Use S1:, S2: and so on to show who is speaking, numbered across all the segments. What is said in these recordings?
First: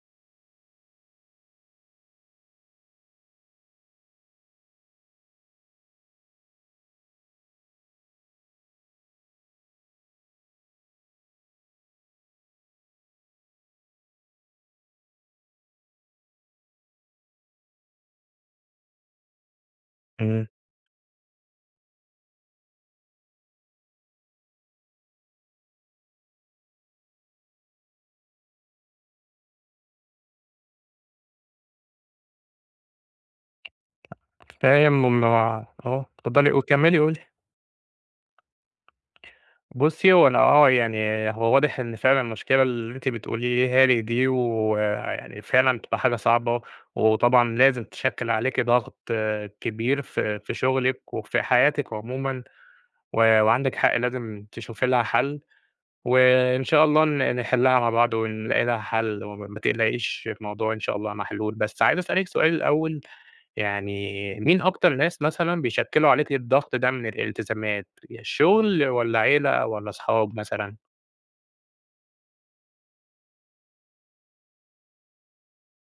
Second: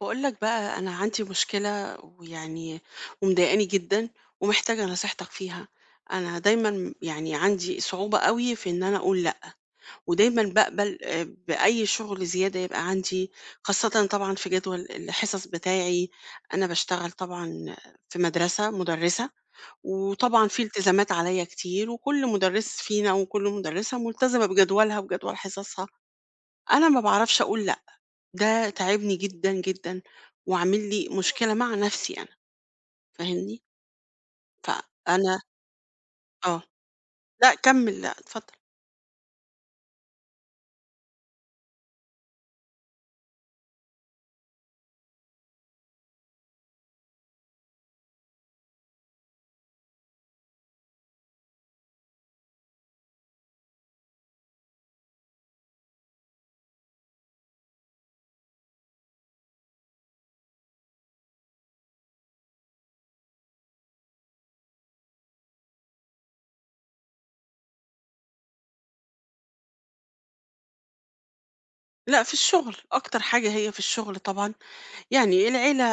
S1: باقول لك بقى أنا عندي مشكلة ويعني ومضايقاني جدًا ومحتاجة نصيحتك فيها. أنا دايمًا يعني عندي صعوبة أوي في إن أنا أقول لأ، ودايمًا باقبل بأي شغل زيادة يبقى عندي، خاصةً طبعًا في جدول الحصص بتاعي. أنا باشتغل طبعًا في مدرسة، مُدرِّسة،
S2: إمم،
S1: وطبعًا في التزامات عليّا كتير، وكل مُدرِّس فينا وكل مُدرِّسة ملتزمة بجدولها وبجدول حصصها. أنا ما باعرفش أقول لا، ده تاعبني جدًا، جدًا، وعامل لي مشكلة مع نفسي أنا، فاهمني؟
S2: فاهم إن
S1: فأنا
S2: هو آه، اتفضلي
S1: آه،
S2: كمّلي قولي.
S1: لأ كمّل لأ اتفضل.
S2: بُصّي، هو أنا آه، هو واضح إن فعلًا المشكلة اللي أنتِ بتقوليها لي دي ويعني فعلًا بتبقى حاجة صعبة، وطبعًا لازم تشكِّل عليكِ ضغط كبير في شغلِك وفي حياتِك عمومًا، و وعندِك حق لازم تشوفي لها حَل، وإن شاء الله نحلّها مع بعض ونلاقي لها حَل، وما ما تقلقيش الموضوع إن شاء الله محلول. بس عايز أسألِك سؤال الأول، يعني مين أكتر ناس مثلًا بيشكّلوا عليكِ الضغط ده من الالتزامات، الشغل والّا عيلة والّا أصحاب مثلًا؟
S1: لأ في الشغل، أكتر حاجة هي في الشغل طبعًا. يعني العيلة،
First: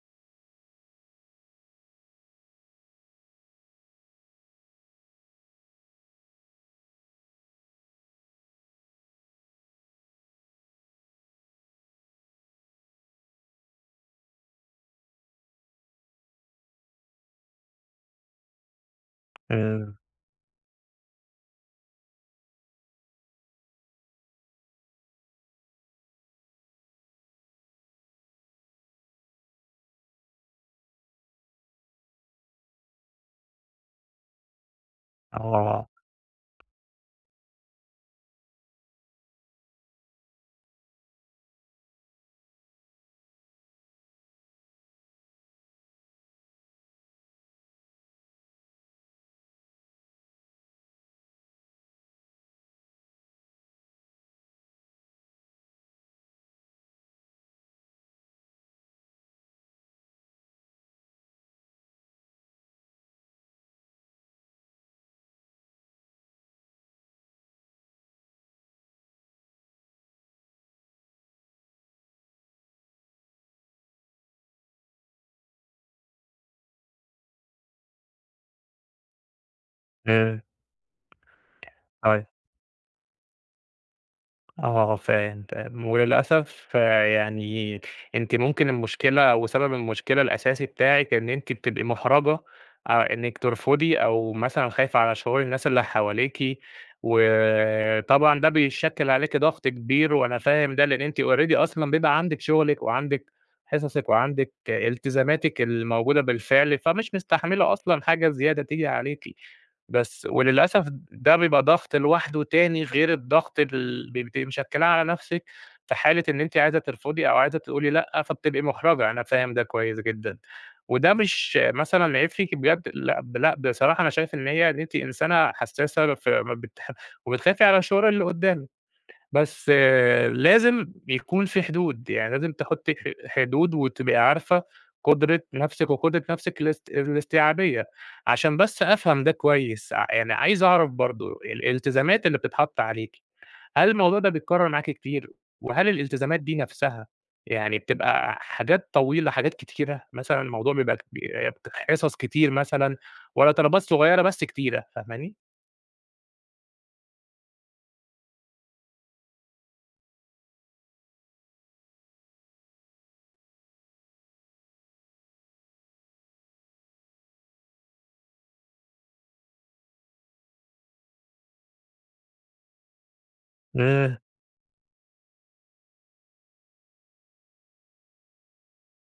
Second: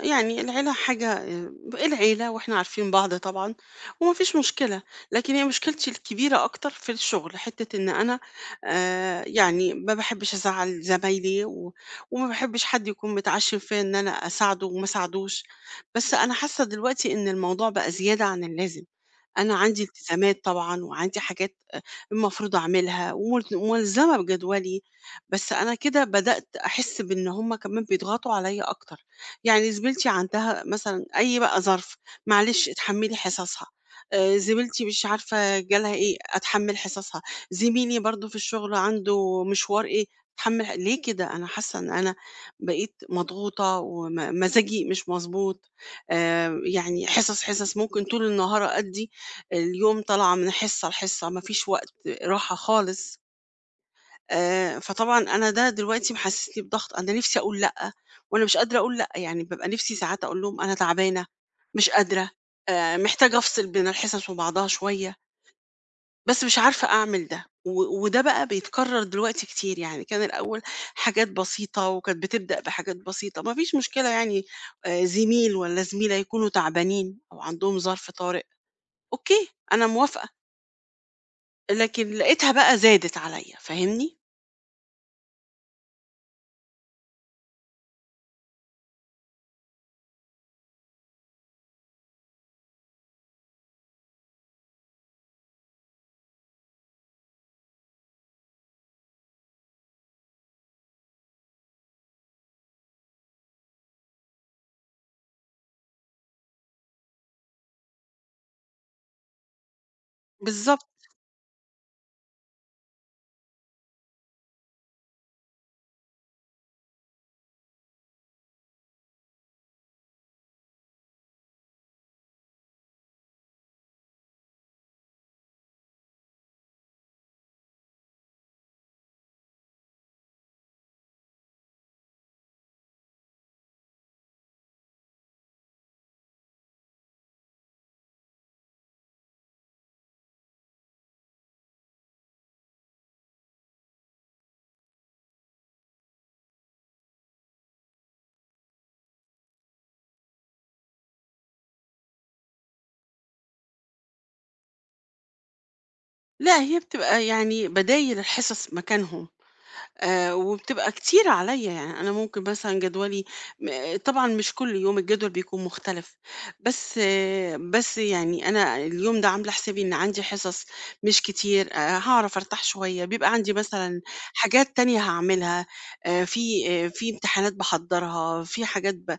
S1: يعني العيلة حاجة آه، العيلة واحنا عارفين بعض طبعا وما فيش مشكلة. لكن هي مشكلتي الكبيرة أكتر في الشغل، حتة إن أنا آه، يعني ما بحبش أزعل زمايلي وما بحبش حد يكون متعشم فيا إن أنا أساعده وما ساعدوش. بس أنا حاسة دلوقتي إن الموضوع بقى زيادة عن اللازم. أنا
S2: آآ
S1: عندي التزامات طبعًا وعندي حاجات المفروض أعملها ومل ملزمة بجدولي، بس أنا كده بدأت أحس بإن هم كمان بيضغطوا عليّا أكتر. يعني زميلتي عندها مثلًا أي بقى ظرف، معلش اتحمّلي حصصها، زميلتي مش عارفة
S2: آه،
S1: جالها إيه، أتحمّل حصصها، زميلي برضه في الشغل عنده مشوار إيه، أتحمّل ليه كده؟ أنا حاسة إن أنا بقيت مضغوطة وم مزاجي مش مضبوط. يعني حصص ممكن طول النهار أأدّي، اليوم طالعة من حصة لحصة، ما فيش وقت راحة خالص. فطبعًا أنا ده دلوقتي محسسني بضغط، أنا نفسي أقول لأ، وأنا مش قادرة أقول لأ، يعني بابقى نفسي ساعات أقول لهم أنا تعبانة، مش قادرة، محتاجة أفصل بين الحصص وبعضها شوية، بس مش عارفة أعمل ده، وده بقى بيتكرر دلوقتي كتير. يعني كان الأول حاجات بسيطة وكانت بتبدأ بحاجات بسيطة، ما فيش مشكلة يعني. زميل والّا زميلة يكونوا تعبانين أو عندهم ظرف طارئ، أوكي، أنا موافقة. لكن
S2: آآ
S1: لقيتها بقى زادت عليّا، فاهمني؟
S2: آه فاهم، فاهم، وللأسف آه، أنتِ ممكن المشكلة أو سبب المشكلة الأساسي بتاعِك إن أنتِ بتبقي محرجة، إنِّك ترفضي أو مثلًا خايفة على شعور الناس اللي حواليكِ، وطبعًا ده بيشكِّل عليكِ ضغط كبير وأنا فاهم ده، لإن أنتِ already أصلًا بيبقى عندِك شغلِك وعندِك حصصِك وعندِك التزاماتِك الموجودة بالفعل، فمش مستحملة أصلًا حاجة زيادة تيجي عليكِ. بس وللأسف
S1: بالضبط.
S2: ده بيبقى ضغط لوحده تاني غير الضغط ال بتبقي مشكّلاه على نفسِك في حالة إن أنتِ عايزة ترفضي أو عايزة تقولي لأ، فبتبقي مُحرَجة، أنا فاهم ده كويس جدًا. وده مش مثلًا عيب فيكِ بجد، لأ، لأ بصراحة أنا شايف إن هي إن أنتِ إنسانة حسّاسة ف ما بتح وبتخافي على شعور اللي قدّامِك. بس آه، لازم يكون في حدود، يعني لازم تحُطّي حدود وتبقي عارفة قدرة نَفْسِك وقدرة نَفْسِك الاستيعابية، عشان بس أفهم ده كويس، يعني عايز أعرف برضه الالتزامات اللي بتتحَط عليكِ، هل الموضوع ده بيتكرّر معاكِ كتير؟ وهل الالتزامات دي نَفْسها يعني بتبقى حاجات طويلة، حاجات كتيرة؟ مثلًا الموضوع بيبقى حِصَص كتير مثلًا والّا طلبات صغيّرة بس كتيرة، فاهماني؟
S1: لأ، هي بتبقى يعني بدايل الحصص مكانهم. وبتبقى كتيرة عليّا. يعني أنا ممكن مثلًا جدولي آه، طبعًا مش كل يوم الجدول بيكون مختلف، بس آه، بس يعني أنا اليوم ده عاملة حسابي إن عندي حصص مش كتير، هاعرف أرتاح شوية، بيبقى عندي مثلًا
S2: إمم،
S1: حاجات تانية هاعملها. في امتحانات باحضّرها، في حاجات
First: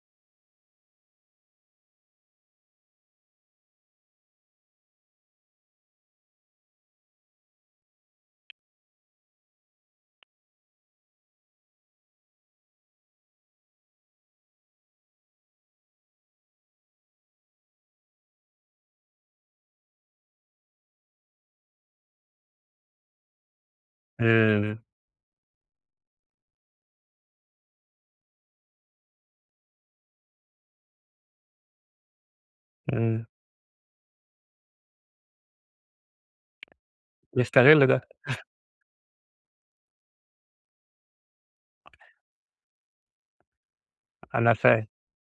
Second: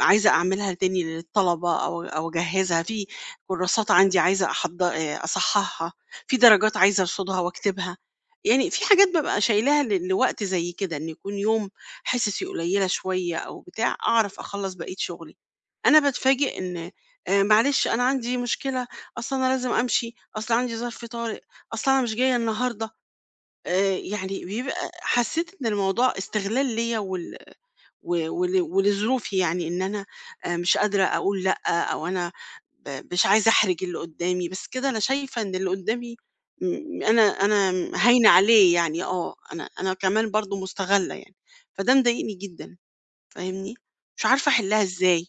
S1: عايزة أعملها تاني للطلبة أو أو أجهّزها، في كورسات عندي عايزة أحض أصحّحها، في درجات عايزة أرصدها وأكتبها. يعني في حاجات بابقى شايلاها لوقت زي كده، إن يكون يوم حِصَصي قليّلة شوية أو بتاع، أعرف أخلّص بقية شغلي. أنا باتفاجئ إن معلش أنا عندي مشكلة، أصل أنا لازم أمشي، أصل عندي ظرف طارئ، أصل أنا مش جاية النهارده. يعني بيبقى
S2: إمم،
S1: حسّيت إن الموضوع استغلال ليّا و ولظروفي يعني إن أنا مش قادرة أقول لأ، أو أنا
S2: إمم،
S1: مش عايزة أحرج اللي قدّامي، بس كده أنا شايفة إن اللي قدّامي م أنا أنا
S2: بيستغل ده،
S1: هاينة عليه يعني آه، أنا كمان برضه مستغلة يعني، فده مضايقني جدًا، فاهمني؟ مش عارفة
S2: أنا
S1: أحلها
S2: فاهم.
S1: إزاي.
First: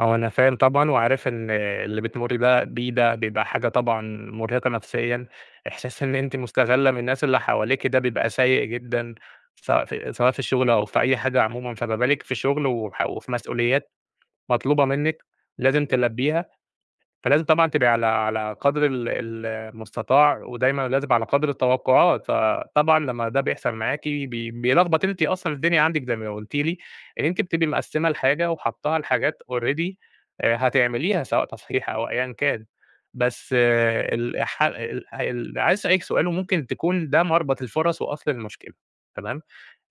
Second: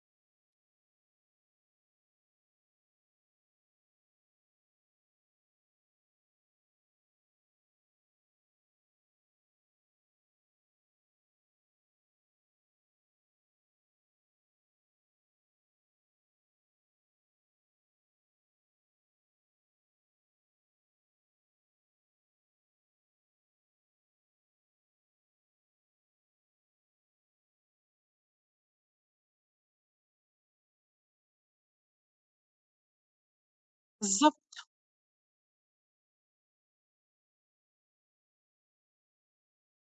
S2: هو أنا فاهم طبعًا، وعارف إن اللي بتمُرّي بيه ده بيبقى حاجة طبعًا مُرهقة نفسيًا، إحساس إن أنتِ مُستغلة من الناس اللي حواليكِ ده بيبقى سيء جدًا، سواء في الشغل أو في أي حاجة عمومًا، فما بالِك في شغل وح وفي مسؤوليات مطلوبة منِّك لازم تلبّيها. فلازم طبعًا تبقي على قدر ال ال المستطاع، ودايمًا لازم على قدر التوقعات، فطبعًا لمّا ده بيحصل معاكِ بيلخبط أنتِ أصلًا الدنيا عندِك زي ما قلتِ لي، إن أنتِ بتبقي مقسّمة الحاجة وحاطّاها لحاجات already هتعمليها سواء تصحيح أو أيًا كان، بس آه،
S1: بالظبط.
S2: ال ح ال ال عايز أسألِك سؤال وممكن تكون ده مربط الفُرَص وأصل المشكلة، تمام.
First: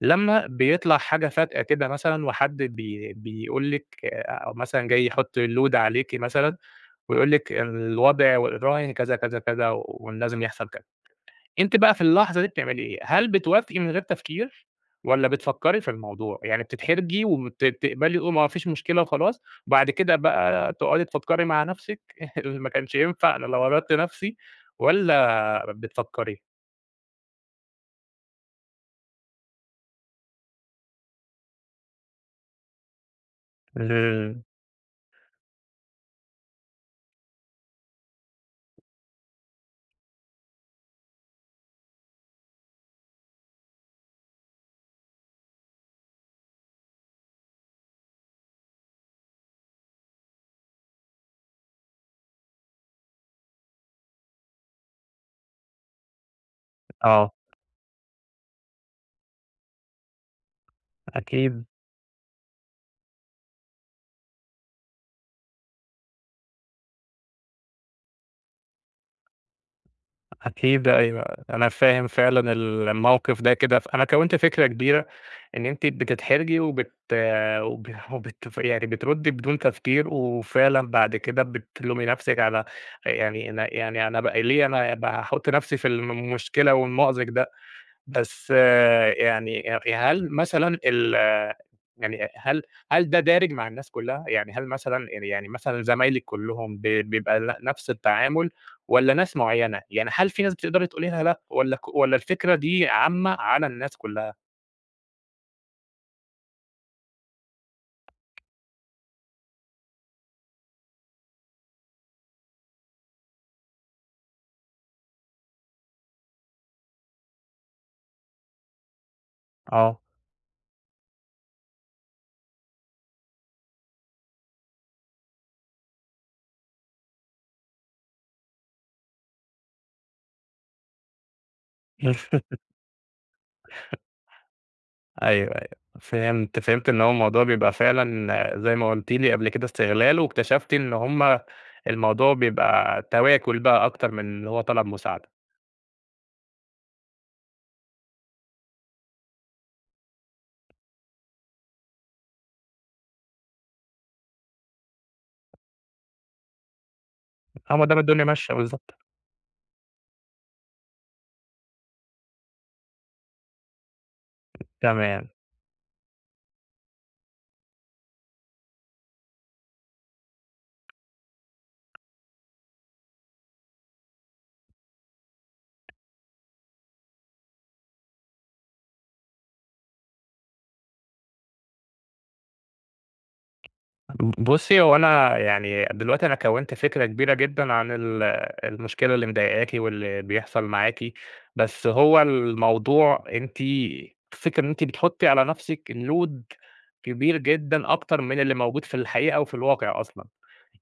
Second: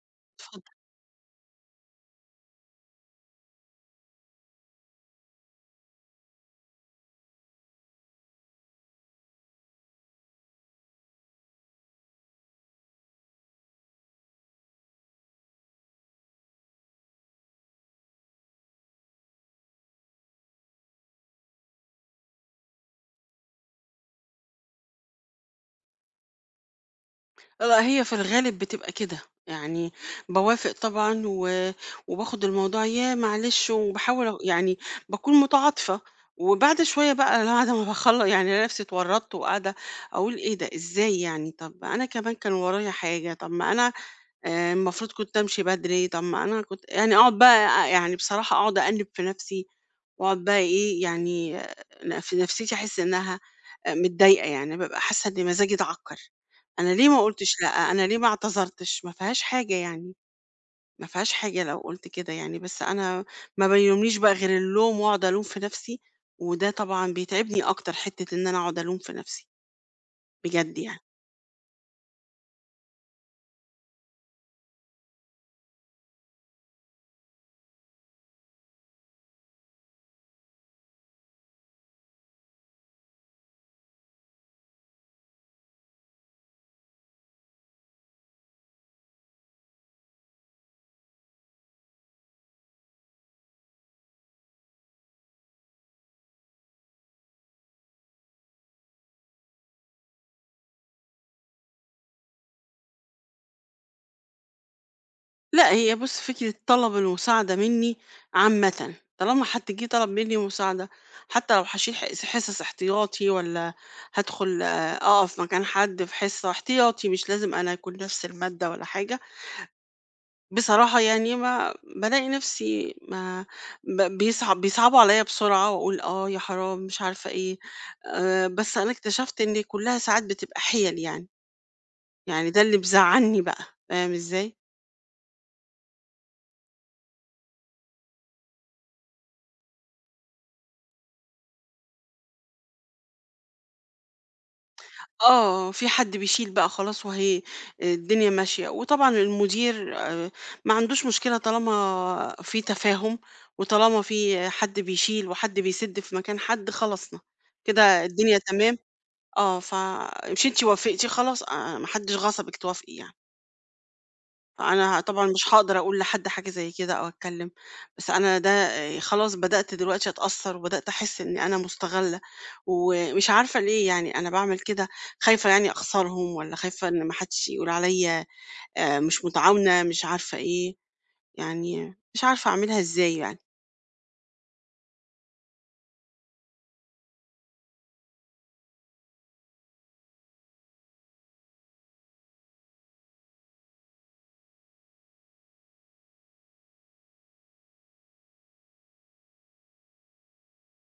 S2: لمّا بيطلع حاجة فجأة كده مثلًا وحد بيقول لِك آه، أو مثلًا جاي يحُط load عليكِ مثلًا ويقول لِك الوضع والراهن كذا، كذا، كذا، وإن لازم يحصل كذا. أنتِ بقى في اللحظة دي بتعملي إيه؟ هل بتوافقي من غير تفكير والّا بتفكّري في الموضوع؟ يعني بتتحرجي تقبلي وتقولي ما فيش مشكلة وخلاص، وبعد كده بقى تقعدي تفكّري مع نَفْسِك ما كانش ينفع أنا لو غلطت نَفْسي والّا بتفكّري؟
S1: لأ، هي في الغالب بتبقى كده. يعني باوافق طبعًا و وباخد الموضوع ياه معلش
S2: ال
S1: وباحاول يعني باكون متعاطفة، وبعد شوية بقى أنا بعد ما باخلّص يعني ألاقي نفسي اتورطت وقاعدة أقول إيه ده، إزاي يعني، طب أنا كمان كان ورايا حاجة، طب ما أنا المفروض كنت أمشي بدري، طب ما أنا كنت يعني أقعد بقى يعني بصراحة أقعد أأنِّب في نفسي. وأقعد بقى إيه يعني أنا في نفسيتي أحس إنها آه، متضايقة، يعني بابقى حاسة إن مزاجي اتعكر. أنا ليه ما
S2: آه،
S1: قلتش لأ؟ أنا ليه ما اعتذرتش؟ ما فيهاش حاجة يعني، ما فيهاش حاجة
S2: أكيد،
S1: لو قلت كده يعني. بس أنا ما بيلومنيش بقى غير اللوم وأقعد ألوم في نفسي، وده طبعًا بيتعبني أكتر، حتة إن أنا أقعد ألوم في نفسي بجد
S2: أكيد
S1: يعني.
S2: أيوه، أنا فاهم فعلًا الموقف ده كده، ف أنا كوّنت فكرة كبيرة إن أنتِ بتتحرجي وبت وب وبت يعني بتردّي بدون تفكير، وفعلًا بعد كده بتلومي نفسِك على، يعني أنا يعني أنا ب ليه أنا باحُط نفسي في المشكلة والمأزق ده، بس آه، يعني هل مثلًا ال يعني هل هل ده دارج مع الناس كلّها؟ يعني هل مثلًا يعني مثلًا زمايلِك كلّهم بيبقى نفس التعامل والّا ناس معيّنة؟ يعني هل في ناس بتقدري تقولي لها لأ والّا والّا الفكرة دي عامة على الناس كلّها؟
S1: لأ، هي بُص، فكرة طلب المساعدة منّي عامةً، طالما حد جِه طلب منّي مساعدة، حتى لو هاشيل حصص احتياطي والّا هادخل أقف مكان حد في حصة احتياطي، مش لازم أنا يكون نفس المادة ولا حاجة،
S2: آه.
S1: بصراحة يعني ما بالاقي نفسي ما ب بيصعبوا عليّا بسرعة وأقول آه، يا حرام مش عارفة إيه. بس أنا اكتشفت إن كُلّها ساعات بتبقى حِيَل يعني، يعني ده اللي مزعّلني بقى، فاهم إزاي؟
S2: أيوه، أيوه. فهمت، فهمت إن هو الموضوع بيبقى فعلًا زي ما قُلتِ لي قبل كده استغلال، واكتشفتِ إن هُم الموضوع بيبقى تواكل بقى أكتر من إن هو طلب مساعدة.
S1: آه، في حد بيشيل بقى خلاص وهي الدنيا ماشية، وطبعًا المدير ما عندوش مشكلة طالما في تفاهم، وطالما في حد بيشيل وحد بيسِد في مكان حد خلصنا،
S2: هو ده ما
S1: كده
S2: الدنيا
S1: الدنيا
S2: ماشية
S1: تمام.
S2: بالضبط،
S1: آه، فمش أنتِ وافقتِ خلاص، ما حدش غصبِك توافقي يعني. أنا طبعًا
S2: تمام.
S1: مش هاقدر أقول لحد حاجة زي كده أو أتكلّم، بس أنا ده خلاص بدأت دلوقتي أتأثّر وبدأت أحس إني أنا مُستغلّة، ومش عارفة ليه يعني أنا باعمل كده، خايفة يعني أخسرهم والّا خايفة إن ما حدش يقول عليّا مش متعاونة مش عارفة إيه، يعني مش عارفة أعملها إزاي يعني.
S2: بُصّي، هو أنا يعني دلوقتي أنا كوّنت فكرة كبيرة جدًا عن المشكلة اللي مضايقاكِ واللي بيحصل معاكِ، بس هو الموضوع أنتِ الفكرة إن أنتِ بتحطّي على نفسِك load كبير جدًا أكتر من اللي موجود في الحقيقة وفي الواقع أصلًا.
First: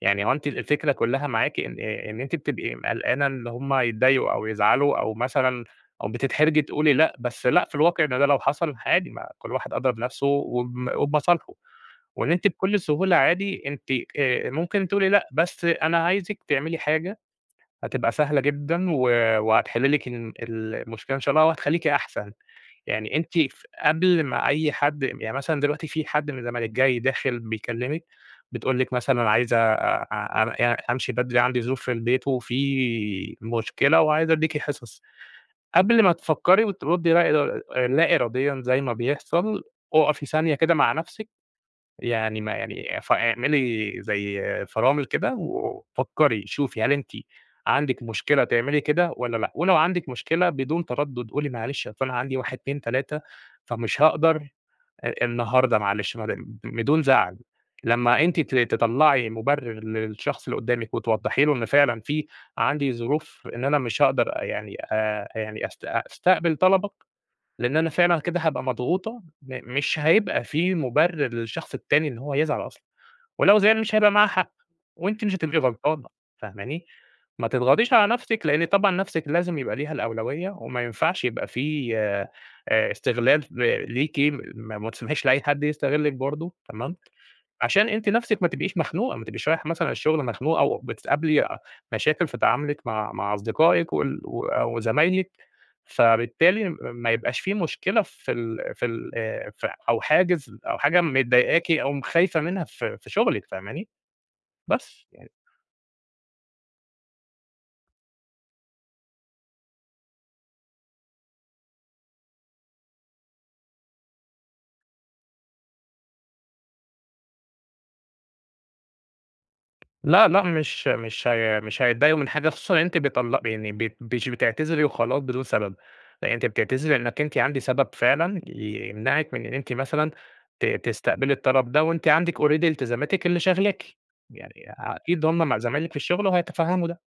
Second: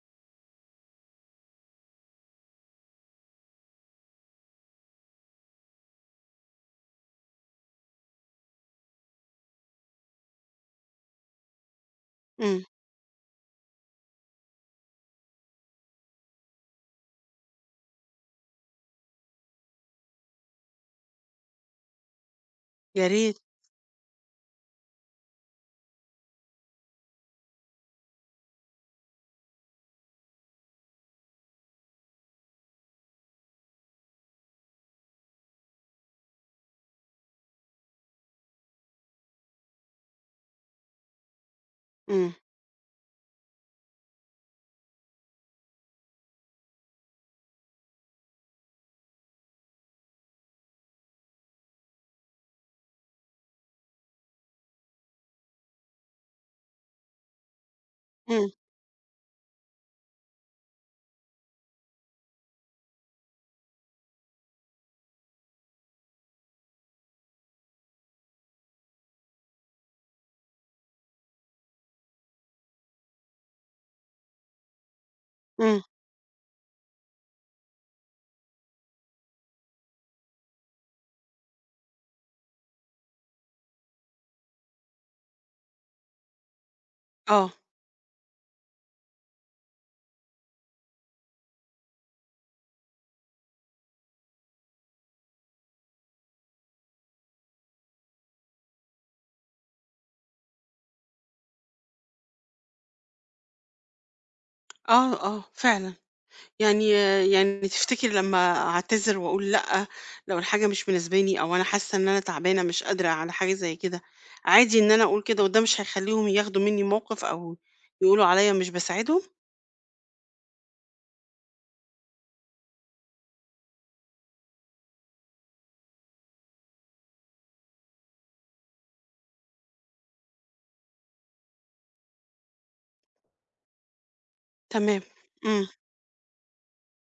S2: يعني هو أنتِ الفكرة كلّها معاكِ إن إن أنتِ بتبقي قلقانة إن هم يتضايقوا أو يزعلوا أو مثلًا أو بتتحرجي تقولي لأ، بس لأ، في الواقع إن ده لو حصل عادي ما كل واحد أدرى بنَفْسه وبم وبمصالحه، وإن أنتِ
S1: إمم،
S2: بكل سهولة عادي أنتِ ممكن تقولي لأ، بس أنا عايزِك تعملي حاجة هتبقى سهلة جدًا وهتحل لِك المشكلة إن شاء الله وهتخلّيكِ أحسن.
S1: يا
S2: يعني أنتِ
S1: ريت.
S2: ف قبل ما أي حد يعني مثلًا دلوقتي في حد من الزمالك جاي داخل بيكلمِك، بتقول لِك مثلًا عايزة أمشي بدري عندي ظروف في البيت وفي مشكلة وعايزة أدّيكِ حصص، قبل ما تفكّري وتردي لا إراديًا زي ما بيحصل، أُقفي ثانية كده مع نفسِك،
S1: إمم،
S2: يعني ما يعني ف اعملي زي فرامل كده وفكّري، شوفي هل أنتِ عندِك مشكلة تعملي كده والّا لأ، ولو عندِك مشكلة بدون تردُّد قولي معلش أصل أنا عندي 1، 2، 3 فمش هاقدر النهارده معلش ما دام بدون زعل. لمّا أنتِ
S1: إمم،
S2: تطلّعي مُبرر للشخص اللي قدّامِك وتوضّحي له إن فعلًا في عندي ظروف إن أنا مش هاقدر يعني يعني أستقبل طلبك، لإن أنا فعلًا كده هابقى مضغوطة، مش هيبقى في مُبرر للشخص التاني إن هو يزعل أصلًا، ولو زعل مش هيبقى معاه حق، وأنتِ مش هتبقي
S1: إمم.
S2: غلطانة، فاهماني؟ ما تضغطيش على نفسِك، لإن طبعًا نفسِك لازم يبقى ليها الأولوية، وما ينفعش يبقى في استغلال ليكِ، ما تسمحيش لأي حد يستغلِّك برضه، تمام؟
S1: آه،
S2: عشان أنتِ نَفْسِك ما تبقيش مخنوقة، ما تبقيش رايحة مثلًا الشغل مخنوقة أو بتقابلي مشاكل في تعاملِك مع أصدقائِك وال و أو زمايلِك، فبالتالي ما يبقاش في مشكلة في ال في ال ف أو حاجز أو حاجة مضايقاكِ أو خايفة منها في شغلِك، فاهماني؟ بس.
S1: آه،
S2: يعني.
S1: آه، فعلًا. يعني يعني تفتكري لمّا أعتذر وأقول لأ، لو الحاجة مش مناسباني أو أنا حاسة إن أنا تعبانة مش قادرة على حاجة زي كده، عادي إن أنا أقول كده وده مش هيخلّيهم ياخدوا منّي موقِف أو يقولوا عليّا مش باساعدهم؟
S2: لأ، لأ، مش هيتضايقوا من حاجة، خصوصًا إن أنتِ بيطل يعني بت مش بتعتذري وخلاص بدون سبب، لأ يعني أنتِ بتعتذري لإنِّك أنتِ عندِك سبب فعلًا يمنعِك من إن أنتِ مثلًا تستقبلي الطلب ده، وأنتِ عندِك already التزاماتِك اللي شاغلاكِ، يعني
S1: تمام،
S2: أكيد هم مع
S1: إمم،
S2: زمايلِك في الشغل وهيتفهموا ده.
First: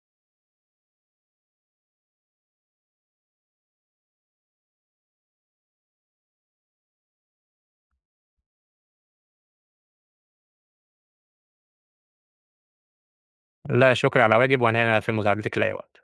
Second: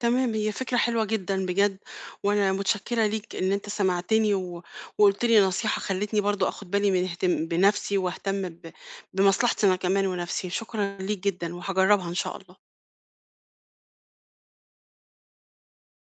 S1: تمام، هي فكرة حلوة جدًا بجد، وأنا متشكرة ليك إن أنت سمعتني وقُلت لي نصيحة خلّتني برضه آخُد بالي من اهتم بنَفْسي وأهتم بمصلحتي أنا كمان ونَفْسي، شكرًا ليك جدًا وهاجرّبها إن شاء الله.
S2: لا شكر على واجب، وأنا هنا في مساعدتِك لأي وقت.